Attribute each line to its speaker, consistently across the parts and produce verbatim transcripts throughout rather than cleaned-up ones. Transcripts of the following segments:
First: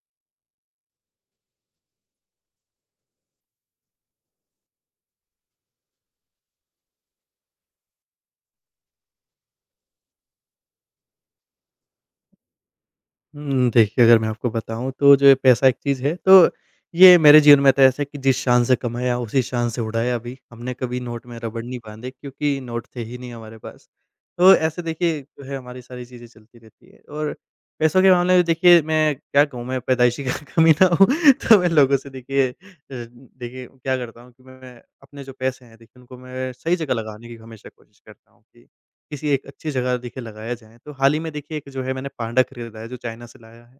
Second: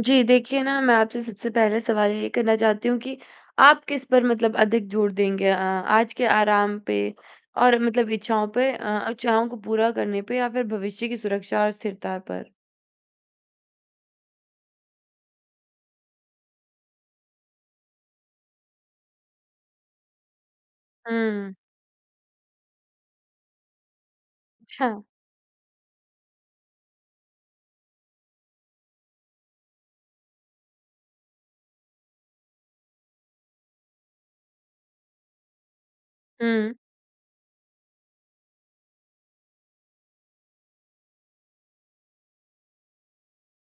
Speaker 1: जी, देखिए ना मैं आपसे सबसे पहले सवाल ये करना चाहती हूँ कि आप किस पर मतलब अधिक जोर देंगे? अ, आज के आराम पे और मतलब इच्छाओं पे अ, इच्छाओं को पूरा करने पे या फिर भविष्य की सुरक्षा और स्थिरता पर?
Speaker 2: हुँ, देखिए, अगर मैं आपको बताऊँ तो जो ये पैसा एक चीज़ है, तो ये मेरे जीवन में तो ऐसा है कि जिस शान से कमाया, उसी शान से उड़ाया भी। हमने कभी नोट में
Speaker 1: हुँ,
Speaker 2: रबड़ नहीं बाँधे, क्योंकि नोट थे ही नहीं हमारे पास। तो ऐसे
Speaker 1: अच्छा।
Speaker 2: देखिए, जो है, हमारी सारी चीज़ें चलती रहती है। और पैसों के मामले में देखिए, मैं क्या कहूँ, मैं पैदाइशी का कमी ना हूँ। तो मैं लोगों से देखिए अ, देखिए क्या करता हूँ कि मैं अपने जो पैसे हैं देखिए, उनको मैं
Speaker 1: हुँ,
Speaker 2: सही जगह लगाने की हमेशा कोशिश करता हूँ कि किसी एक अच्छी जगह देखिए लगाया जाए। तो हाल ही में देखिए, एक जो है, मैंने पांडा खरीदा है जो चाइना से लाया है।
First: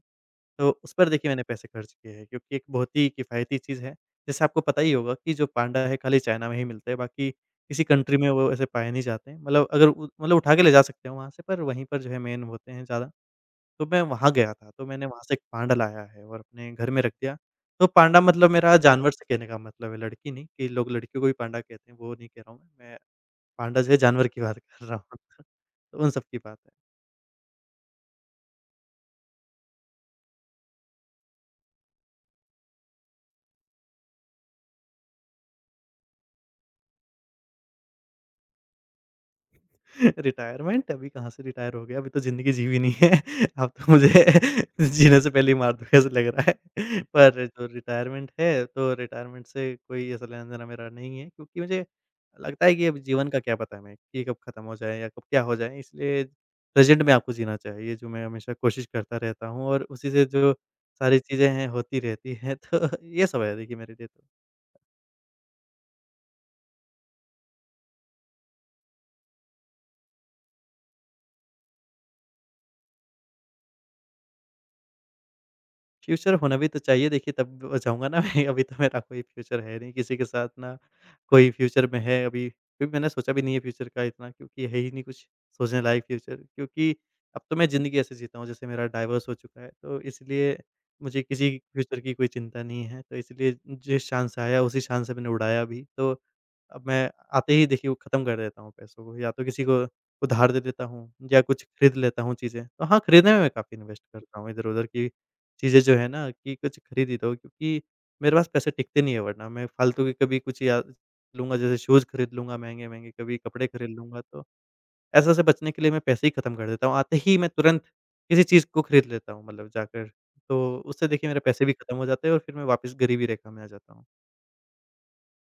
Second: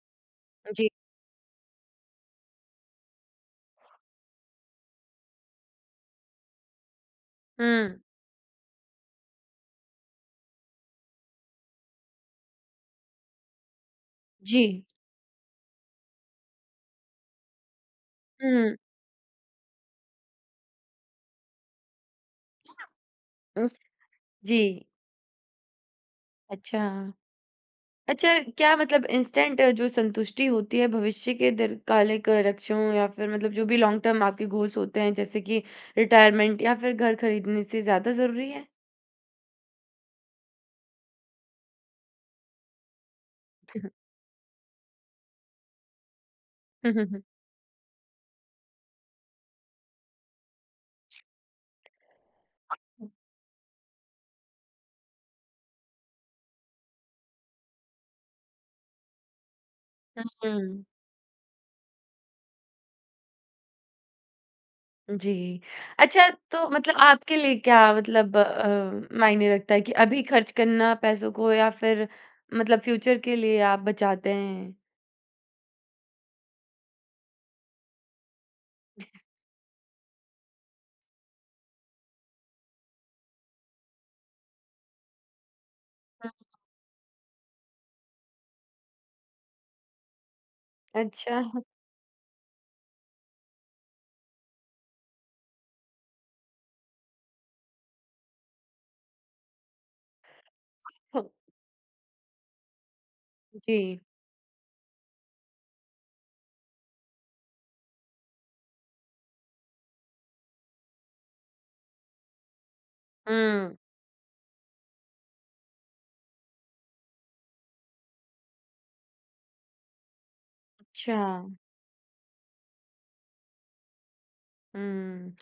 Speaker 2: तो
Speaker 1: जी।
Speaker 2: उस पर देखिए मैंने पैसे खर्च किए हैं, क्योंकि एक बहुत ही किफ़ायती चीज़ है। जैसे आपको पता ही होगा कि जो पांडा है, खाली चाइना में ही मिलता है, बाकी किसी
Speaker 1: हुँ,
Speaker 2: कंट्री में वो ऐसे पाए नहीं जाते हैं। मतलब, अगर उ मतलब उठा के ले जा सकते हैं वहाँ से, पर वहीं पर जो है, मेन होते हैं ज़्यादा। तो मैं वहाँ गया
Speaker 1: जी।
Speaker 2: था, तो मैंने वहाँ से एक पांडा लाया है और अपने घर में रख दिया। तो पांडा मतलब
Speaker 1: हुँ,
Speaker 2: मेरा जानवर से कहने का मतलब है, लड़की नहीं कि लोग लड़कियों को भी पांडा कहते हैं, वो नहीं कह रहा हूँ मैं। मैं
Speaker 1: उस
Speaker 2: पांडा जो है, जानवर की
Speaker 1: जी,
Speaker 2: बात कर रहा हूँ। तो उन सब की बात है।
Speaker 1: अच्छा। अच्छा, क्या मतलब इंस्टेंट जो संतुष्टि होती है भविष्य के दीर्घकालिक लक्ष्यों या फिर मतलब जो भी लॉन्ग टर्म आपके गोल्स होते हैं जैसे कि रिटायरमेंट या फिर घर खरीदने से ज़्यादा ज़रूरी है?
Speaker 2: रिटायरमेंट अभी कहाँ से रिटायर हो गया? अभी तो ज़िंदगी जी भी नहीं है। अब तो मुझे जीने से पहले ही मार दोगे, ऐसा लग रहा है। पर जो रिटायरमेंट है, तो रिटायरमेंट से कोई ऐसा लेना-देना मेरा नहीं है, क्योंकि मुझे लगता है कि अब जीवन का क्या पता हमें कि कब खत्म हो जाए या कब क्या हो जाए। इसलिए प्रेज़ेंट में आपको जीना चाहिए, जो मैं हमेशा कोशिश करता रहता हूँ और उसी से जो
Speaker 1: हुँ,
Speaker 2: सारी चीज़ें हैं, होती रहती हैं। तो ये सब है देखिए मेरे लिए तो।
Speaker 1: जी। अच्छा तो मतलब आपके लिए क्या मतलब अ, मायने रखता है कि अभी खर्च करना पैसों को या फिर मतलब फ्यूचर के लिए आप बचाते हैं?
Speaker 2: फ्यूचर होना भी तो चाहिए देखिए, तब अ, जाऊँगा ना मैं। अभी तो मेरा कोई फ्यूचर है नहीं किसी के साथ, ना कोई फ्यूचर में है अभी, क्योंकि मैंने सोचा भी नहीं है फ्यूचर का इतना, क्योंकि है ही नहीं कुछ सोचने लायक
Speaker 1: हम्म,
Speaker 2: फ्यूचर, क्योंकि अब तो मैं ज़िंदगी ऐसे जीता हूँ जैसे मेरा डाइवोर्स हो चुका है। तो इसलिए मुझे
Speaker 1: अच्छा।
Speaker 2: किसी फ्यूचर की कोई चिंता नहीं है। तो इसलिए जिस चाँद से आया, उसी चाँद से मैंने उड़ाया भी। तो अब मैं आते ही देखिए वो ख़त्म कर देता हूँ पैसों को, या तो किसी को उधार दे देता हूँ, या कुछ खरीद लेता हूँ चीज़ें। तो हाँ, खरीदने में मैं काफ़ी
Speaker 1: जी।
Speaker 2: इन्वेस्ट करता हूँ इधर-उधर की चीज़ें, जो है ना, कि कुछ खरीद ही दो, क्योंकि मेरे पास पैसे टिकते नहीं है। वरना मैं फालतू के कभी कुछ या लूँगा, जैसे शूज़ खरीद लूँगा महँगे-महँगे, कभी कपड़े
Speaker 1: हुँ,
Speaker 2: खरीद लूँगा, तो ऐसे से बचने के लिए मैं पैसे ही खत्म कर देता हूँ। आते ही मैं तुरंत किसी चीज़ को खरीद लेता हूँ, मतलब जाकर। तो उससे
Speaker 1: अच्छा।
Speaker 2: देखिए मेरे पैसे भी खत्म हो जाते हैं और फिर मैं वापस गरीबी रेखा में आ जाता
Speaker 1: हुँ।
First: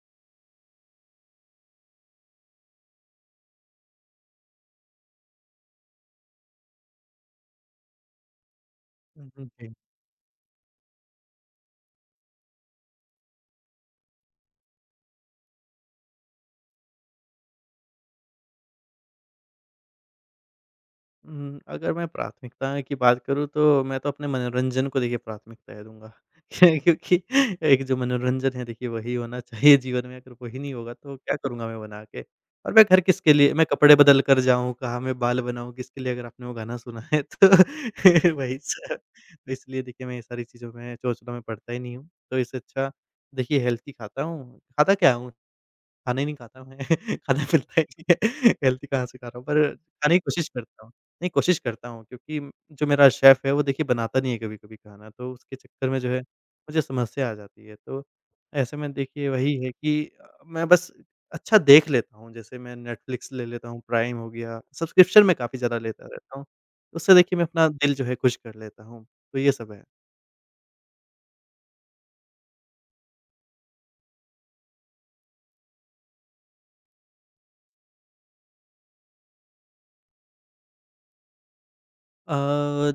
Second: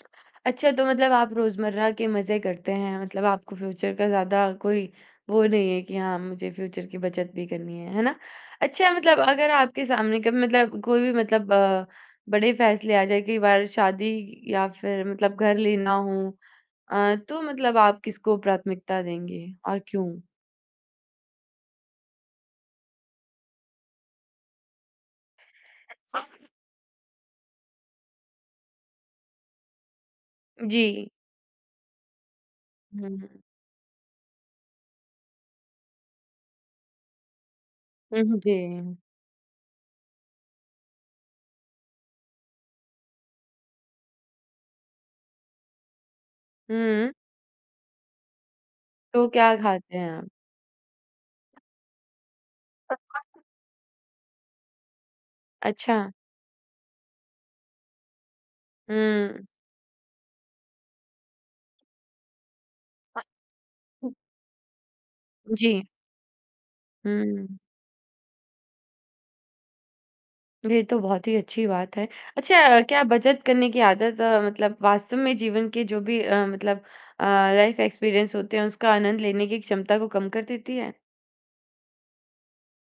Speaker 1: अच्छा, तो मतलब आप रोज़मर्रा के मज़े करते हैं, मतलब आपको फ्यूचर का ज़्यादा कोई वो नहीं है कि हाँ, मुझे फ्यूचर की बचत भी करनी है, है ना? अच्छा मतलब अगर
Speaker 2: हूँ।
Speaker 1: आपके सामने कभी मतलब कोई भी मतलब अ, बड़े फैसले आ जाए, कई बार शादी या फिर मतलब घर लेना हो अ, तो मतलब आप किसको प्राथमिकता देंगे और क्यों?
Speaker 2: उम, अगर मैं प्राथमिकता की बात करूँ तो मैं तो अपने मनोरंजन को देखिए प्राथमिकताएँ दूँगा। क्योंकि एक जो मनोरंजन है देखिए, वही होना चाहिए जीवन में। अगर वही नहीं
Speaker 1: जी।
Speaker 2: होगा तो क्या करूँगा मैं बना के? और मैं घर
Speaker 1: हुँ,
Speaker 2: किसके लिए, मैं कपड़े बदल कर जाऊँ, कहाँ मैं बाल बनाऊँ, किसके लिए? अगर आपने वो गाना सुना है तो
Speaker 1: हुँ, हुँ, जी।
Speaker 2: वही सब। तो इसलिए देखिए, मैं ये सारी चीज़ों में चोचला में पड़ता ही नहीं हूँ। तो इससे अच्छा देखिए हेल्थी खाता हूँ, खाता क्या हूँ? खाना ही नहीं खाता मैं।
Speaker 1: हुँ,
Speaker 2: खाना-पीता ही नहीं है, हेल्दी कहाँ से
Speaker 1: तो
Speaker 2: खा रहा हूँ,
Speaker 1: क्या
Speaker 2: पर
Speaker 1: खाते हैं
Speaker 2: खाने की
Speaker 1: आप?
Speaker 2: कोशिश करता हूँ। नहीं, कोशिश करता हूँ, क्योंकि जो मेरा शेफ़ है, वो देखिए बनाता नहीं है कभी-कभी खाना, तो उसके चक्कर
Speaker 1: अच्छा।
Speaker 2: में जो है, मुझे समस्या आ जाती है। तो ऐसे में देखिए
Speaker 1: हुँ।
Speaker 2: वही है कि अ, मैं बस अच्छा देख लेता हूँ। जैसे मैं नेटफ्लिक्स ले लेता हूँ, प्राइम हो गया, सब्सक्रिप्शन मैं काफ़ी
Speaker 1: जी।
Speaker 2: ज़्यादा लेता रहता हूँ। उससे देखिए मैं
Speaker 1: हुँ।
Speaker 2: अपना दिल जो है खुश कर लेता हूँ। तो ये सब है।
Speaker 1: ये तो बहुत ही अच्छी बात है। अच्छा अ, क्या बचत करने की आदत अ, मतलब वास्तव में जीवन के जो भी अ, मतलब अ, लाइफ एक्सपीरियंस होते हैं उसका आनंद लेने की क्षमता को कम कर देती है?
Speaker 2: अ,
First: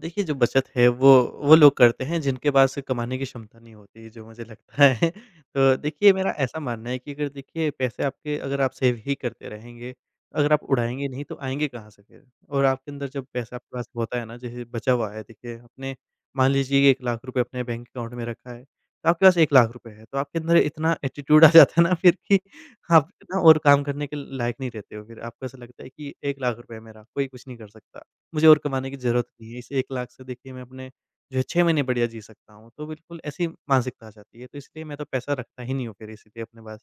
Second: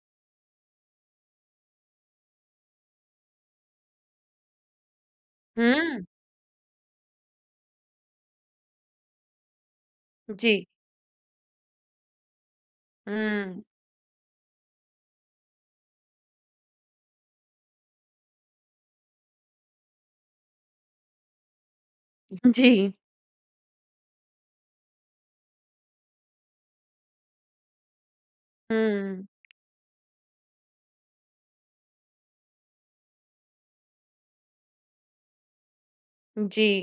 Speaker 2: देखिए, जो बचत है, वो वो लोग करते हैं जिनके पास कमाने की क्षमता नहीं होती, जो मुझे लगता है। तो
Speaker 1: हुँ,
Speaker 2: देखिए मेरा ऐसा मानना है कि अगर देखिए पैसे आपके, अगर आप सेव ही करते रहेंगे, अगर आप
Speaker 1: जी।
Speaker 2: उड़ाएँगे नहीं तो आएँगे कहाँ से फिर? और आपके अंदर जब पैसा
Speaker 1: हुँ,
Speaker 2: आपके पास होता है ना, जैसे बचा हुआ है देखिए, आपने मान लीजिए एक लाख रुपए अपने बैंक अकाउंट में रखा है, तो आपके पास एक लाख रुपए है तो आपके अंदर इतना एटीट्यूड आ जाता है ना फिर कि
Speaker 1: जी।
Speaker 2: आप ना और काम करने के लायक नहीं रहते हो फिर। आपको ऐसा लगता है कि एक लाख रुपए है मेरा, कोई कुछ नहीं कर सकता। मुझे और कमाने की
Speaker 1: हुँ,
Speaker 2: ज़रूरत नहीं है। इस एक लाख से देखिए मैं अपने जो है छह महीने बढ़िया जी सकता हूँ। तो बिल्कुल ऐसी मानसिकता आ जाती है। तो इसलिए मैं तो पैसा रखता ही नहीं हूँ फिर, इसीलिए अपने
Speaker 1: जी,
Speaker 2: पास।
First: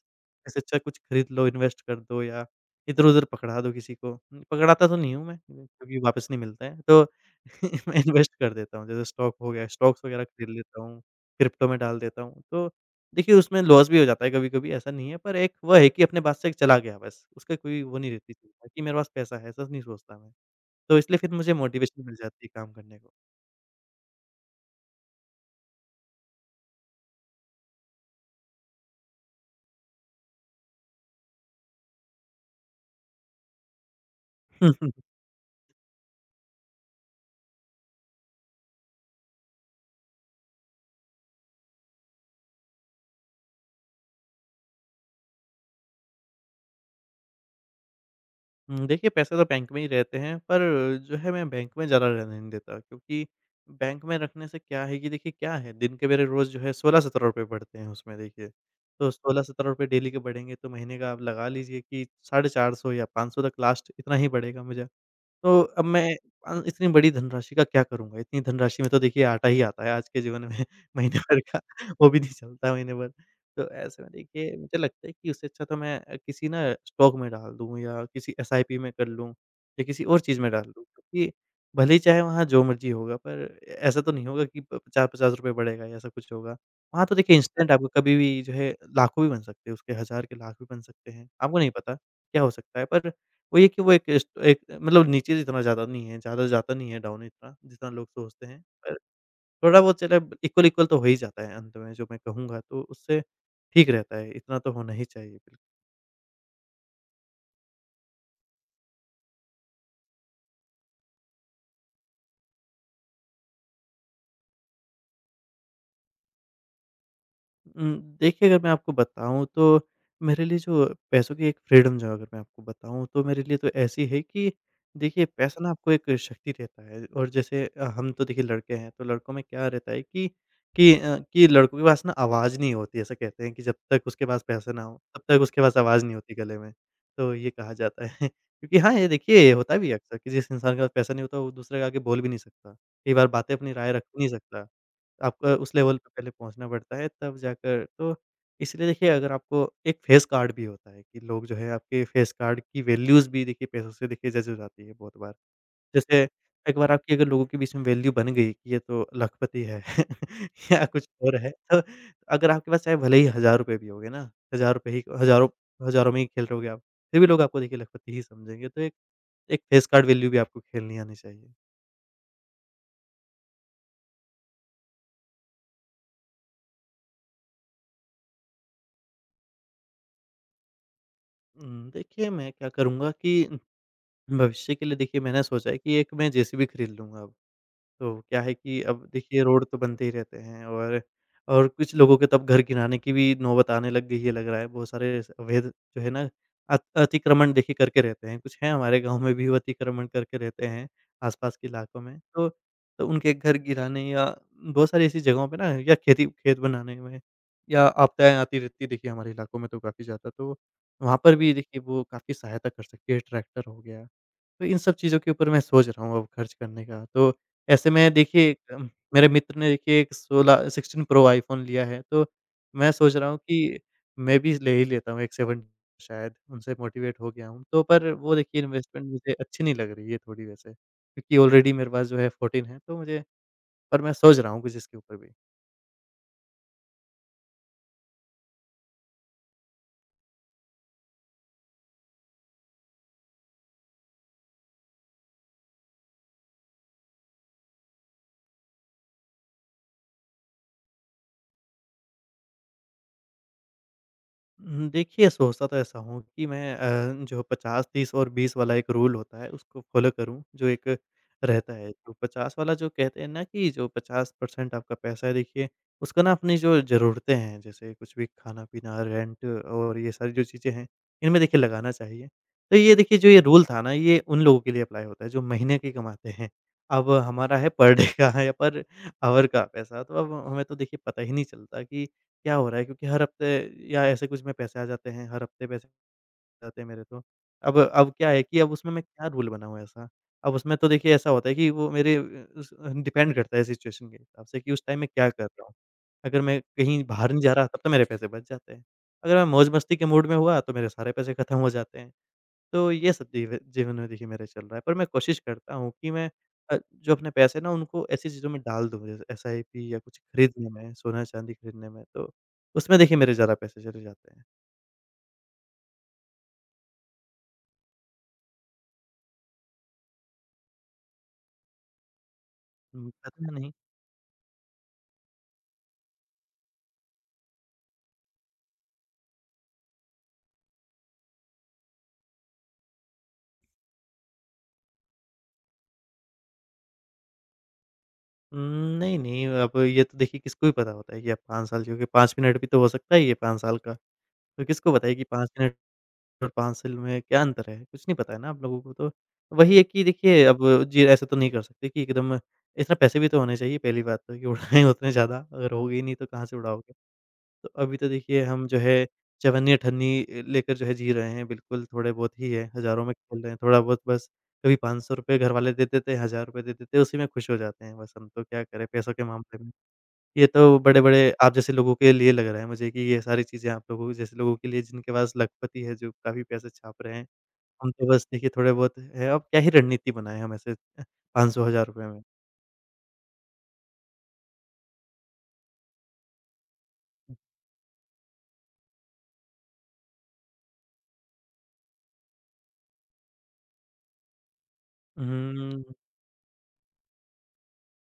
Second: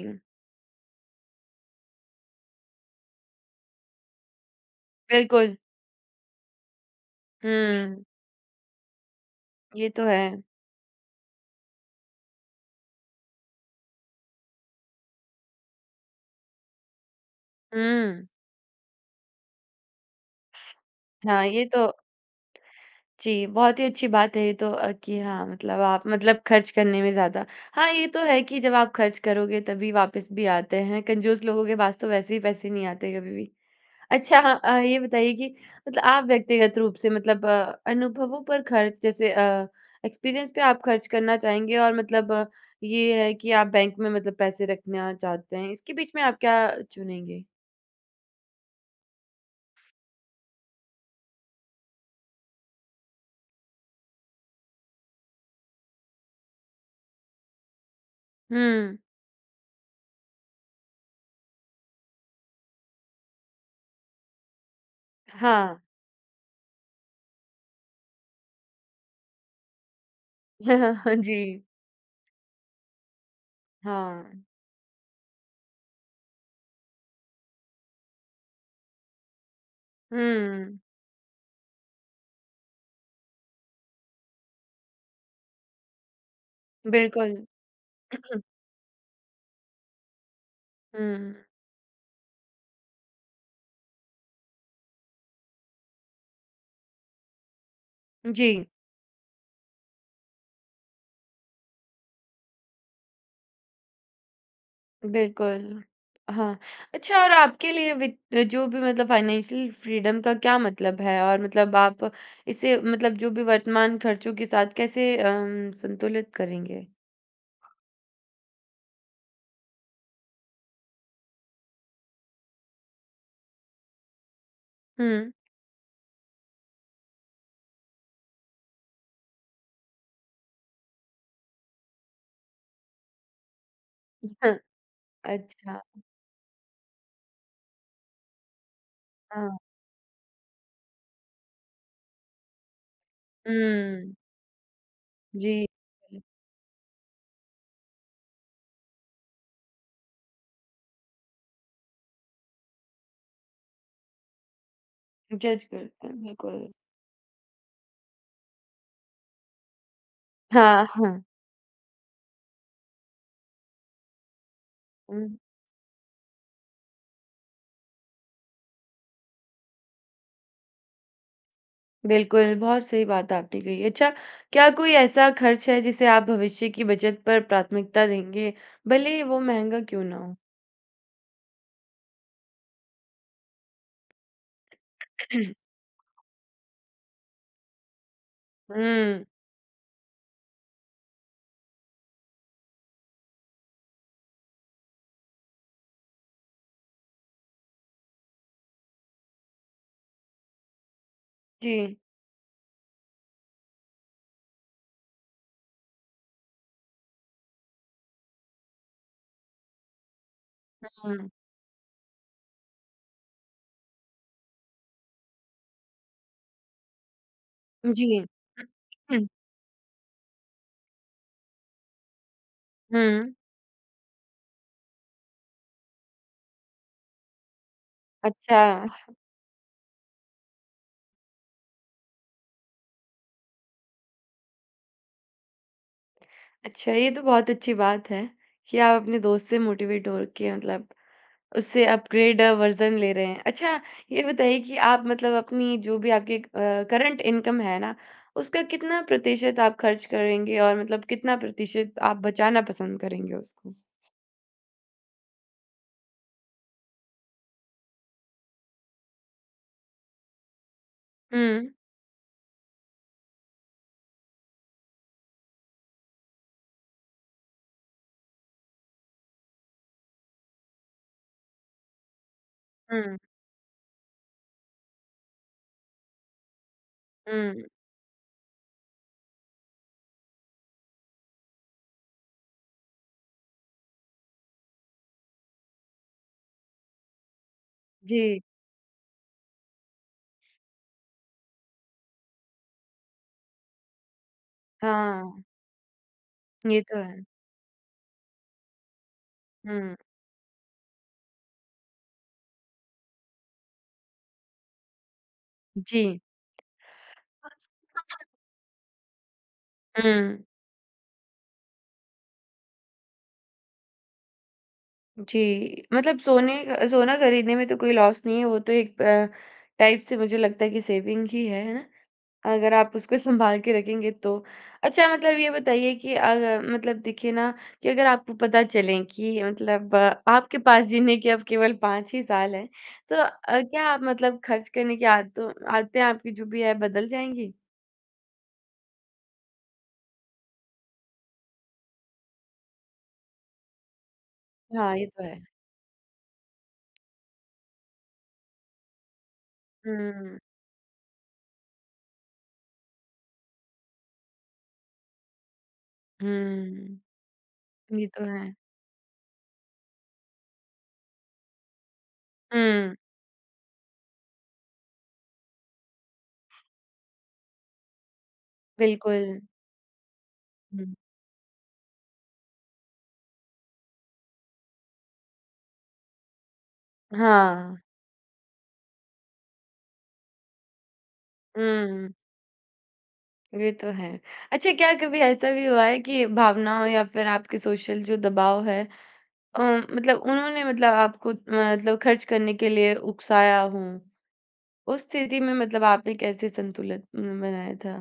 Speaker 2: इससे अच्छा कुछ खरीद लो, इन्वेस्ट कर दो, या इधर-उधर पकड़ा दो किसी को। हम्म, पकड़ाता तो नहीं हूँ मैं,
Speaker 1: बिल्कुल।
Speaker 2: क्योंकि वापस नहीं मिलता है। तो मैं
Speaker 1: हुँ,
Speaker 2: इन्वेस्ट कर देता हूँ। जैसे स्टॉक हो गया,
Speaker 1: ये
Speaker 2: स्टॉक्स
Speaker 1: तो है।
Speaker 2: वगैरह खरीद लेता हूँ, क्रिप्टो में डाल देता हूँ। तो देखिए उसमें लॉस भी हो जाता है कभी-कभी, ऐसा नहीं है। पर एक वो है कि अपने पास से चला गया बस। उसका कोई वो नहीं
Speaker 1: हुँ,
Speaker 2: रहती चिंता कि मेरे पास पैसा है, ऐसा नहीं सोचता मैं। तो इसलिए फिर
Speaker 1: हाँ,
Speaker 2: मुझे
Speaker 1: ये तो
Speaker 2: मोटिवेशन मिल जाती है काम करने को।
Speaker 1: जी, बहुत ही अच्छी बात है ये तो अ, कि हाँ, मतलब आप मतलब खर्च करने में ज़्यादा हाँ, ये तो है कि जब आप खर्च करोगे तभी वापस भी आते हैं, कंजूस लोगों के पास तो वैसे ही पैसे नहीं आते कभी भी। अच्छा हाँ अ, ये बताइए कि मतलब आप व्यक्तिगत रूप से मतलब अ, अनुभवों पर खर्च जैसे एक्सपीरियंस पे आप खर्च करना चाहेंगे और मतलब अ, ये है कि आप बैंक में मतलब पैसे रखना चाहते हैं। इसके बीच में आप क्या चुनेंगे?
Speaker 2: हुँ, देखिए पैसे तो बैंक में ही रहते हैं, पर जो है मैं बैंक में ज़्यादा रहने नहीं देता, क्योंकि बैंक में रखने से क्या है कि देखिए क्या है, दिन के मेरे रोज़ जो है सोलह सत्रह रुपए बढ़ते हैं उसमें देखिए।
Speaker 1: हुँ।
Speaker 2: तो सोलह सत्रह रुपए डेली के बढ़ेंगे तो महीने का आप लगा लीजिए कि चार सौ पचास या पाँच सौ तक लास्ट इतना ही बढ़ेगा मुझे। तो
Speaker 1: हाँ।
Speaker 2: अब मैं अ, इतनी बड़ी धनराशि का क्या करूँगा? इतनी धनराशि में तो देखिए आटा ही आता है आज के जीवन में महीने
Speaker 1: जी।
Speaker 2: भर का, वो भी नहीं चलता महीने भर। तो ऐसे में
Speaker 1: हाँ।
Speaker 2: देखिए मुझे लगता है कि उससे अच्छा तो मैं अ, किसी ना स्टॉक में डाल दूँ, या किसी एस आई पी में कर लूँ, या किसी और चीज़ में डाल
Speaker 1: हुँ।
Speaker 2: दूँ, क्योंकि भले ही चाहे वहाँ जो मर्ज़ी होगा, पर ए ऐसा तो नहीं होगा कि प ₹पचास पचास बढ़ेगा या ऐसा कुछ होगा। वहाँ तो
Speaker 1: बिल्कुल।
Speaker 2: देखिए इंस्टेंट आपको कभी भी जो है, लाखों भी बन सकते हैं उसके, हज़ार के लाख भी बन सकते हैं,
Speaker 1: हुँ।
Speaker 2: आपको नहीं पता क्या हो सकता है। पर वो ये कि वो एक इस्ट एक मतलब नीचे इतना ज़्यादा नहीं है, ज़्यादा जाता नहीं है डाउन इतना, जितना लोग सोचते हैं।
Speaker 1: जी।
Speaker 2: पर थोड़ा-बहुत चलो इक्वल-इक्वल तो हो ही जाता है अंत में, जो मैं कहूँगा, तो उससे ठीक रहता है, इतना तो होना ही चाहिए।
Speaker 1: बिल्कुल, हाँ। अच्छा और आपके लिए वित जो भी मतलब फाइनेंशियल फ्रीडम का क्या मतलब है? और मतलब आप इसे मतलब जो भी वर्तमान खर्चों के साथ कैसे अम, संतुलित करेंगे?
Speaker 2: उम, देखिए, अगर मैं आपको बताऊँ तो मेरे लिए जो पैसों की एक फ्रीडम जो है, अगर मैं आपको बताऊँ तो मेरे लिए तो ऐसी है कि देखिए,
Speaker 1: हुँ।
Speaker 2: पैसा ना आपको एक शक्ति देता है। और जैसे अ, हम तो देखिए लड़के हैं, तो लड़कों में क्या रहता है कि कि अ, कि लड़कों के पास ना आवाज़ नहीं होती, ऐसा कहते हैं कि जब तक उसके पास पैसा ना हो, तब तक उसके पास
Speaker 1: अच्छा,
Speaker 2: आवाज़ नहीं होती गले में। तो ये कहा जाता है। क्योंकि हाँ, ये देखिए ये
Speaker 1: हाँ।
Speaker 2: होता भी है अक्सर कि जिस इंसान के पास पैसा नहीं होता, वो दूसरे के आगे बोल भी नहीं सकता। कई बार बातें अपनी राय रख
Speaker 1: हुँ,
Speaker 2: भी नहीं सकता। आपको
Speaker 1: जी।
Speaker 2: उस लेवल पे पहले पहुँचना पड़ता है, तब जाकर। तो इसलिए देखिए, अगर आपको एक फेस कार्ड भी होता है कि लोग जो है आपके फेस कार्ड की वैल्यूज़ भी देखिए पैसों से देखिए जज हो जाती है बहुत बार।
Speaker 1: जज करते
Speaker 2: जैसे,
Speaker 1: हैं, बिल्कुल।
Speaker 2: एक बार आपकी अगर लोगों के बीच में वैल्यू बन गई कि ये तो लखपति है, या
Speaker 1: हाँ,
Speaker 2: कुछ
Speaker 1: हाँ।
Speaker 2: और है, तो अगर आपके पास चाहे भले ही हज़ार रुपए भी होंगे ना, हज़ार रुपए ही,
Speaker 1: हुँ,
Speaker 2: हज़ारों हज़ारों में ही खेल रहोगे आप, फिर भी लोग आपको देखिए लखपति ही समझेंगे। तो एक एक फेस कार्ड वैल्यू भी आपको खेलनी आनी चाहिए।
Speaker 1: बिल्कुल, बहुत सही बात आपने कही। अच्छा, क्या कोई ऐसा खर्च है जिसे आप भविष्य की बचत पर प्राथमिकता देंगे, भले ही वो महँगा क्यों ना हो?
Speaker 2: उम, देखिए मैं क्या करूँगा कि भविष्य के लिए देखिए मैंने सोचा है कि एक मैं जे सी बी खरीद लूँगा अब। तो क्या है कि अब
Speaker 1: हुँ।
Speaker 2: देखिए रोड तो बनते ही रहते हैं, और और कुछ लोगों के तब घर गिराने की भी नौबत आने लग गई है, लग रहा है। बहुत सारे स अवैध जो है ना, अत अतिक्रमण देखिए करके रहते हैं। कुछ हैं हमारे गाँव में भी वो अतिक्रमण करके रहते हैं आस-पास के
Speaker 1: जी,
Speaker 2: इलाकों में। तो तो उनके घर गिराने या बहुत सारी ऐसी जगहों पे ना या खेती खेत बनाने में या आपदाएँ आती रहती है देखिए हमारे इलाकों में तो काफ़ी ज़्यादा। तो वहाँ
Speaker 1: हुँ,
Speaker 2: पर भी देखिए वो काफ़ी सहायता कर सकती है, ट्रैक्टर हो गया। तो इन सब चीज़ों के ऊपर मैं सोच रहा हूँ अब खर्च करने का। तो ऐसे में
Speaker 1: जी।
Speaker 2: देखिए अम, मेरे मित्र ने देखिए एक सिक्सटीन सिक्सटीन प्रो आईफ़ोन लिया है, तो मैं सोच रहा
Speaker 1: हुँ,
Speaker 2: हूँ कि मैं भी ले ही लेता हूँ एक सेवन, शायद उनसे मोटिवेट हो गया हूँ। तो पर वो देखिए
Speaker 1: अच्छा,
Speaker 2: इन्वेस्टमेंट मुझे अच्छी नहीं लग रही है थोड़ी वैसे, क्योंकि ऑलरेडी मेरे पास जो है फ़ोरटीन है, तो मुझे, पर मैं सोच रहा हूँ कुछ इसके ऊपर भी।
Speaker 1: अच्छा ये तो बहुत अच्छी बात है कि आप अपने दोस्त से मोटिवेट हो के मतलब उससे अपग्रेड वर्ज़न ले रहे हैं। अच्छा ये बताइए कि आप मतलब अपनी जो भी आपकी अ, करंट इनकम है ना, उसका कितना प्रतिशत आप खर्च करेंगे और मतलब कितना प्रतिशत आप बचाना पसंद करेंगे उसको?
Speaker 2: उम, देखिए सोचता तो ऐसा हूँ कि मैं अ, जो पचास तीस और बीस वाला एक रूल होता है उसको फ़ॉलो करूँ, जो एक
Speaker 1: हुँ,
Speaker 2: रहता है। तो पचास वाला जो कहते हैं ना कि जो पचास प्रतिशत आपका पैसा है देखिए, उसका ना अपनी जो ज़रूरतें हैं, जैसे कुछ भी खाना-पीना, रेंट और ये सारी जो चीज़ें हैं, इनमें देखिए लगाना चाहिए। तो ये
Speaker 1: हुँ,
Speaker 2: देखिए जो ये रूल था ना, ये उन लोगों के लिए अप्लाई होता है जो महीने की कमाते हैं। अब हमारा
Speaker 1: हुँ,
Speaker 2: है पर डे का या पर आवर का पैसा, तो अब हमें तो देखिए पता ही नहीं चलता कि क्या हो रहा है? क्योंकि हर हफ्ते या ऐसे कुछ में पैसे आ जाते हैं, हर हफ्ते पैसे आ जाते हैं मेरे तो। अब अब क्या
Speaker 1: जी,
Speaker 2: है कि अब उसमें मैं क्या रूल बनाऊँ ऐसा? अब उसमें तो देखिए ऐसा होता है कि वो मेरे उस, डिपेंड करता है सिचुएशन के हिसाब से कि उस टाइम मैं
Speaker 1: हाँ,
Speaker 2: क्या कर रहा हूँ। अगर मैं
Speaker 1: ये तो
Speaker 2: कहीं
Speaker 1: है।
Speaker 2: बाहर नहीं जा रहा तब तो मेरे पैसे बच जाते हैं। अगर मैं
Speaker 1: हुँ,
Speaker 2: मौज-मस्ती के मूड में हुआ तो मेरे सारे पैसे खत्म हो जाते हैं। तो ये सब जीव जीवन में देखिए मेरा चल रहा है, पर मैं कोशिश करता हूँ कि
Speaker 1: जी,
Speaker 2: मैं अ, जो अपने पैसे हैं ना उनको ऐसी चीज़ों में डाल दूँ, जैसे एसआईपी या
Speaker 1: हुँ।
Speaker 2: कुछ खरीदने में, सोना-चांदी खरीदने में, तो उसमें देखिए मेरे ज़्यादा पैसे चले जाते हैं।
Speaker 1: जी, मतलब सोने अ, सोना खरीदने में तो कोई लॉस नहीं है, वो तो एक अ, टाइप से मुझे लगता है कि सेविंग ही है, है ना? अगर आप
Speaker 2: उम,
Speaker 1: उसको
Speaker 2: पता
Speaker 1: सँभाल के
Speaker 2: नहीं।
Speaker 1: रखेंगे तो। अच्छा मतलब ये बताइए कि अग मतलब देखिए ना कि अगर आपको पता चले कि मतलब अ, आपके पास जीने के अब केवल पाँच ही साल हैं, तो अ, क्या आप मतलब खर्च करने की आदतों आदतें आपकी जो भी है बदल जाएँगी?
Speaker 2: उम, नहीं, नहीं, अब ये तो देखिए किसको ही पता होता है कि आप पाँच साल, क्योंकि पाँच मिनट भी तो हो सकता है ये, पाँच साल का, तो किसको
Speaker 1: हाँ, ये
Speaker 2: पता है
Speaker 1: तो
Speaker 2: कि
Speaker 1: है।
Speaker 2: पाँच मिनट और पाँसिल में क्या अंतर है? कुछ नहीं पता है ना आप लोगों को तो। वही है कि
Speaker 1: हुँ,
Speaker 2: देखिए अब जी ऐसा तो नहीं कर सकते कि एकदम, इतना पैसे भी तो होने चाहिए पहली बात तो, कि उड़ाएँ उतने ज़्यादा, अगर होंगे ही नहीं तो कहाँ से उड़ाओगे?
Speaker 1: हुँ,
Speaker 2: तो अभी
Speaker 1: ये
Speaker 2: तो
Speaker 1: तो
Speaker 2: देखिए
Speaker 1: है।
Speaker 2: हम जो है अठावन अठावन अ, लेकर जो है जी रहे हैं, बिल्कुल थोड़े बहुत ही है,
Speaker 1: हुँ,
Speaker 2: हज़ारों में खेल रहे हैं, थोड़ा बहुत बस, कभी ₹पाँच सौ रुपए घरवाले दे देते हैं, ₹हज़ार रुपए दे देते हैं, उसी में खुश हो जाते हैं बस, हम तो क्या करें पैसों
Speaker 1: बिल्कुल।
Speaker 2: के मामले में। ये तो
Speaker 1: हुँ,
Speaker 2: बड़े-बड़े आप जैसे लोगों के लिए लग रहा है मुझे कि ये सारी चीज़ें आप लोगों जैसे लोगों के लिए, जिनके पास लखपति है, जो काफ़ी पैसे छाप रहे हैं।
Speaker 1: हाँ,
Speaker 2: हम तो बस देखिए थोड़े बहुत है, अब क्या ही रणनीति बनाएँ हम ऐसे अ, पाँच लाख
Speaker 1: हुँ।
Speaker 2: में।
Speaker 1: ये तो है। अच्छा क्या कभी ऐसा भी हुआ है कि भावनाओं या फिर आपके सोशल जो दबाव है अ, मतलब उन्होंने मतलब आपको मतलब खर्च करने के लिए उकसाया हो? उस स्थिति में मतलब
Speaker 2: हुँ।
Speaker 1: आपने कैसे संतुलन उम, बनाया था?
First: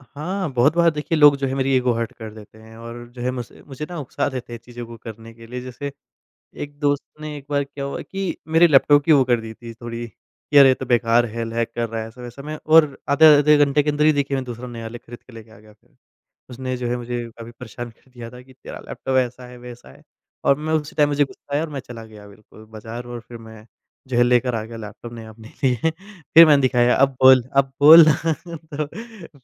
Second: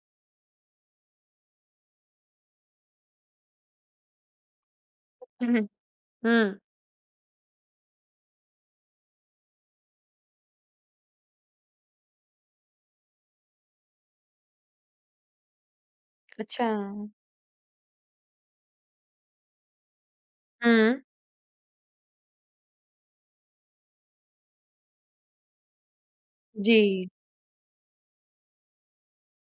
Speaker 2: हाँ, बहुत बार देखिए लोग जो है मेरी ईगो हर्ट कर देते हैं और जो है मुझसे, मुझे ना उकसा देते हैं चीज़ों को करने के
Speaker 1: हुँ,
Speaker 2: लिए।
Speaker 1: हुँ।
Speaker 2: जैसे
Speaker 1: हुँ,
Speaker 2: एक दोस्त ने एक बार क्या हुआ कि मेरे लैपटॉप की वो कर दी थी थोड़ी, कि अरे ये तो बेकार है, लैग कर रहा है, ऐसा-वैसा मैं, और आधे-आधे घंटे के अंदर ही देखिए मैं दूसरा नया ले खरीद के लेके आ गया फिर।
Speaker 1: अच्छा।
Speaker 2: उसने जो है मुझे काफ़ी परेशान कर दिया था कि तेरा लैपटॉप ऐसा है, वैसा है, और मैं उसी
Speaker 1: हुँ,
Speaker 2: टाइम मुझे गुस्सा आया और मैं चला गया बिल्कुल बाज़ार और फिर मैं जो है लेकर आ गया लैपटॉप नया अपने लिए। फिर मैंने
Speaker 1: जी।
Speaker 2: दिखाया, "अब बोल, अब बोल।" तो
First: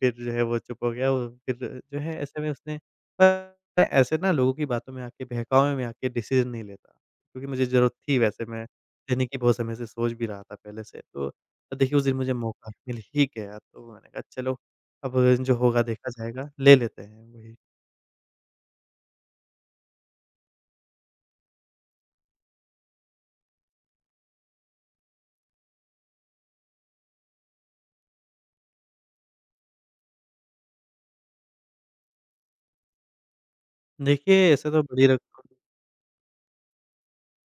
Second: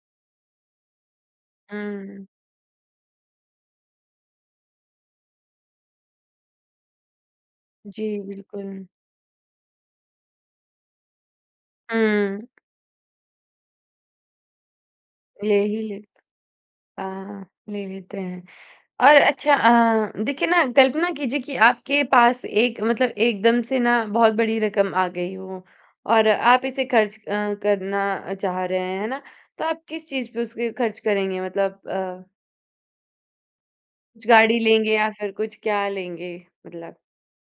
Speaker 2: फिर जो है वो चुप हो गया, वो फिर जो है
Speaker 1: हुँ,
Speaker 2: ऐसे में उसने, पर मैं ऐसे ना लोगों की बातों में आके, बहकावे में आके डिसीज़न नहीं लेता, क्योंकि मुझे ज़रूरत
Speaker 1: जी
Speaker 2: थी वैसे, मैं
Speaker 1: बिल्कुल।
Speaker 2: लेने की बहुत समय से सोच भी रहा था पहले से। तो देखिए उस दिन मुझे
Speaker 1: हुँ,
Speaker 2: मौका मिल ही गया तो मैंने कहा, चलो अब जो
Speaker 1: ले ही
Speaker 2: होगा
Speaker 1: ले
Speaker 2: देखा जाएगा, ले लेते हैं
Speaker 1: हाँ,
Speaker 2: वही।
Speaker 1: ले लेते हैं। और अच्छा अ, देखिए ना कल्पना कीजिए कि आपके पास एक मतलब एकदम से ना बहुत बड़ी रकम आ गई हो और आप इसे खर्च अ, करना चाह रहे हैं, है ना? तो आप किस चीज़ पे उसके खर्च करेंगे? मतलब अ, कुछ
Speaker 2: देखिए,
Speaker 1: गाड़ी
Speaker 2: ऐसे तो
Speaker 1: लेंगे
Speaker 2: बड़ी
Speaker 1: या फिर
Speaker 2: रकम,
Speaker 1: कुछ क्या लेंगे मतलब?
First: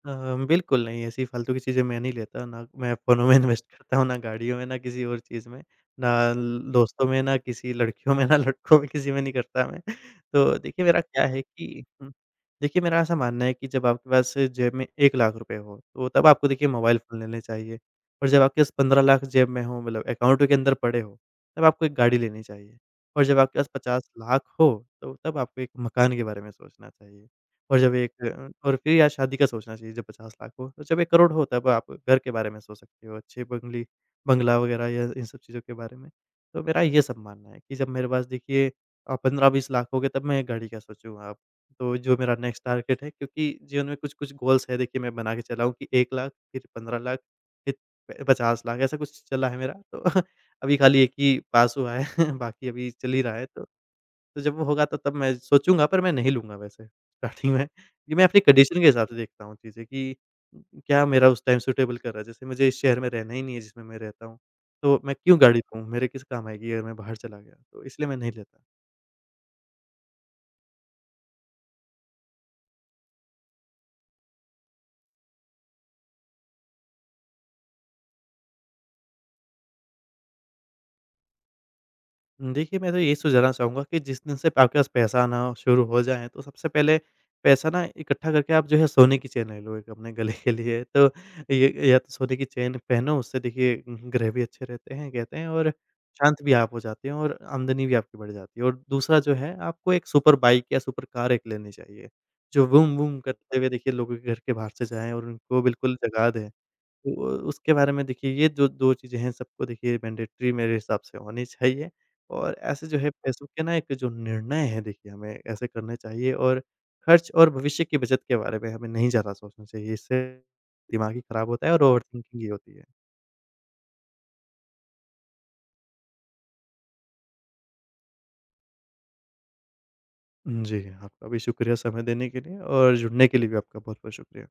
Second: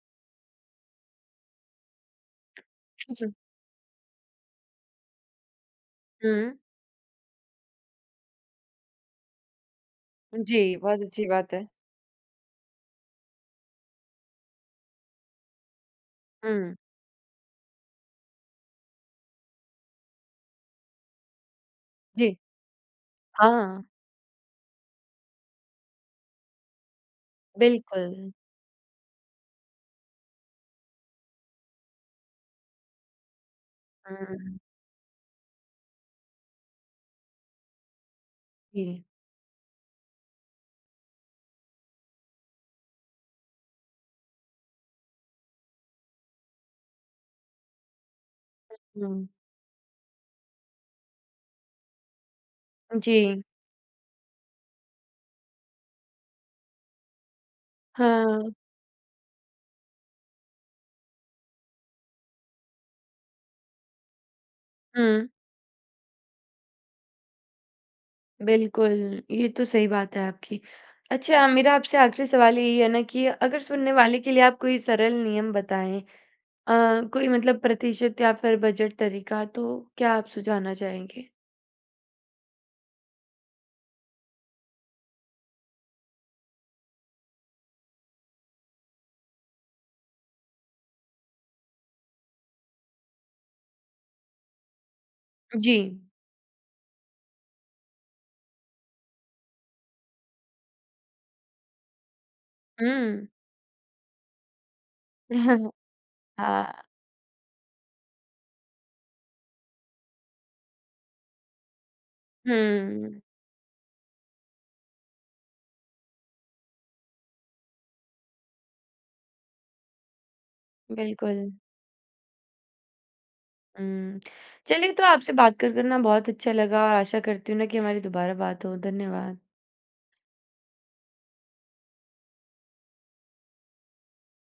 Speaker 2: अ, बिल्कुल नहीं, ऐसी फ़ालतू की चीज़ें मैं नहीं लेता, ना मैं फ़ोनों
Speaker 1: हुँ,
Speaker 2: में इन्वेस्ट करता हूँ, ना गाड़ियों में, ना किसी और चीज़ में, ना
Speaker 1: हुँ।
Speaker 2: ल दोस्तों में, ना किसी लड़कियों में, ना लड़कों में, किसी में नहीं करता मैं। तो
Speaker 1: जी,
Speaker 2: देखिए मेरा
Speaker 1: बहुत अच्छी
Speaker 2: क्या है
Speaker 1: बात है।
Speaker 2: कि, हुँ, देखिए मेरा ऐसा मानना है कि जब आपके पास जेब में एक लाख रुपए हो, तो तब आपको देखिए
Speaker 1: हुँ,
Speaker 2: मोबाइल फ़ोन लेने चाहिए, और जब आपके पास पंद्रह लाख जेब में हो, मतलब अकाउंट के अंदर पड़े हो, तब आपको एक गाड़ी
Speaker 1: जी।
Speaker 2: लेनी चाहिए, और जब आपके पास
Speaker 1: हाँ,
Speaker 2: पचास लाख हो, तो तब आपको एक मकान के बारे में सोचना चाहिए। और जब
Speaker 1: बिल्कुल।
Speaker 2: एक, अ, और फिर यार शादी का सोचना चाहिए जब पचास लाख हो, तो जब एक करोड़ हो तब आप घर के बारे में सोच सकते हो, अच्छे बंगली
Speaker 1: हुँ,
Speaker 2: बंगला वगैरह, या इन सब चीज़ों के बारे में। तो मेरा ये सब मानना है कि जब मेरे पास देखिए
Speaker 1: जी।
Speaker 2: अ, पंद्रह बीस लाख हो गए तब मैं गाड़ी का सोचूँगा अब। तो जो मेरा नेक्स्ट टारगेट है, क्योंकि जीवन में कुछ-कुछ गोल्स है देखिए मैं बना के चला हूँ कि एक लाख फिर पंद्रह लाख फिर प पचास लाख, ऐसा कुछ
Speaker 1: हुँ,
Speaker 2: चला है मेरा। तो अभी खाली एक ही पास हुआ है, बाकी अभी चल ही रहा
Speaker 1: जी।
Speaker 2: है तो, तो जब वो होगा तो तब मैं सोचूँगा, पर मैं नहीं लूँगा वैसे। स्टार्टिंग में ये मैं अपनी
Speaker 1: हाँ,
Speaker 2: कंडीशन के हिसाब से देखता हूँ चीज़ें, कि क्या मेरा उस टाइम सूटेबल कर रहा है। जैसे मुझे इस शहर में रहना ही नहीं है जिसमें मैं रहता हूँ, तो मैं
Speaker 1: हुँ।
Speaker 2: क्यों गाड़ी लूँ? मेरे किस काम आएगी अगर मैं बाहर चला गया? तो इसलिए मैं नहीं लेता।
Speaker 1: बिल्कुल, ये तो सही बात है आपकी। अच्छा मेरा आपसे आखिरी सवाल यही है ना कि अगर सुनने वाले के लिए आप कोई सरल नियम बताएँ अ, कोई मतलब प्रतिशत या फिर बजट तरीका तो क्या आप सुझाना चाहेंगे?
Speaker 2: देखिए, मैं तो यही सुझाना चाहूँगा कि जिस दिन से आपके पास पैसा आना शुरू हो जाए, तो सबसे पहले पैसा ना इकट्ठा करके आप जो है सोने की चेन ले लो एक, अपने गले के लिए। तो ये, या तो सोने की चेन पहनो, उससे देखिए ग्रह भी अच्छे रहते हैं कहते हैं, और
Speaker 1: जी।
Speaker 2: शांत भी आप हो जाते हैं और आमदनी भी आपकी बढ़ जाती है। और दूसरा जो है, आपको एक सुपर बाइक या सुपर कार एक लेनी चाहिए, जो बूम-बूम
Speaker 1: हुँ।
Speaker 2: करते हुए देखिए लोगों के घर के बाहर से जाए और उनको बिल्कुल जगा दे।
Speaker 1: हाँ।
Speaker 2: उ अ, उसके बारे में देखिए, ये जो दो चीज़ें हैं, सबको देखिए मैंडेटरी मेरे हिसाब से होनी चाहिए, और ऐसे जो है
Speaker 1: हुँ,
Speaker 2: पैसों के ना एक जो निर्णय हैं देखिए हमें ऐसे करने चाहिए, और खर्च और भविष्य की बचत के बारे में हमें नहीं ज़्यादा सोचना चाहिए। इससे दिमाग ही
Speaker 1: बिल्कुल।
Speaker 2: ख़राब होता है और ओवरथिंकिंग ये होती है।
Speaker 1: हुँ। चलिए तो आपसे बात कर, कर ना बहुत अच्छा लगा और आशा करती हूँ ना कि हमारी दोबारा बात हो। धन्यवाद।
Speaker 2: जी, आपका भी शुक्रिया समय देने के लिए, और जुड़ने के लिए भी आपका बहुत-बहुत शुक्रिया।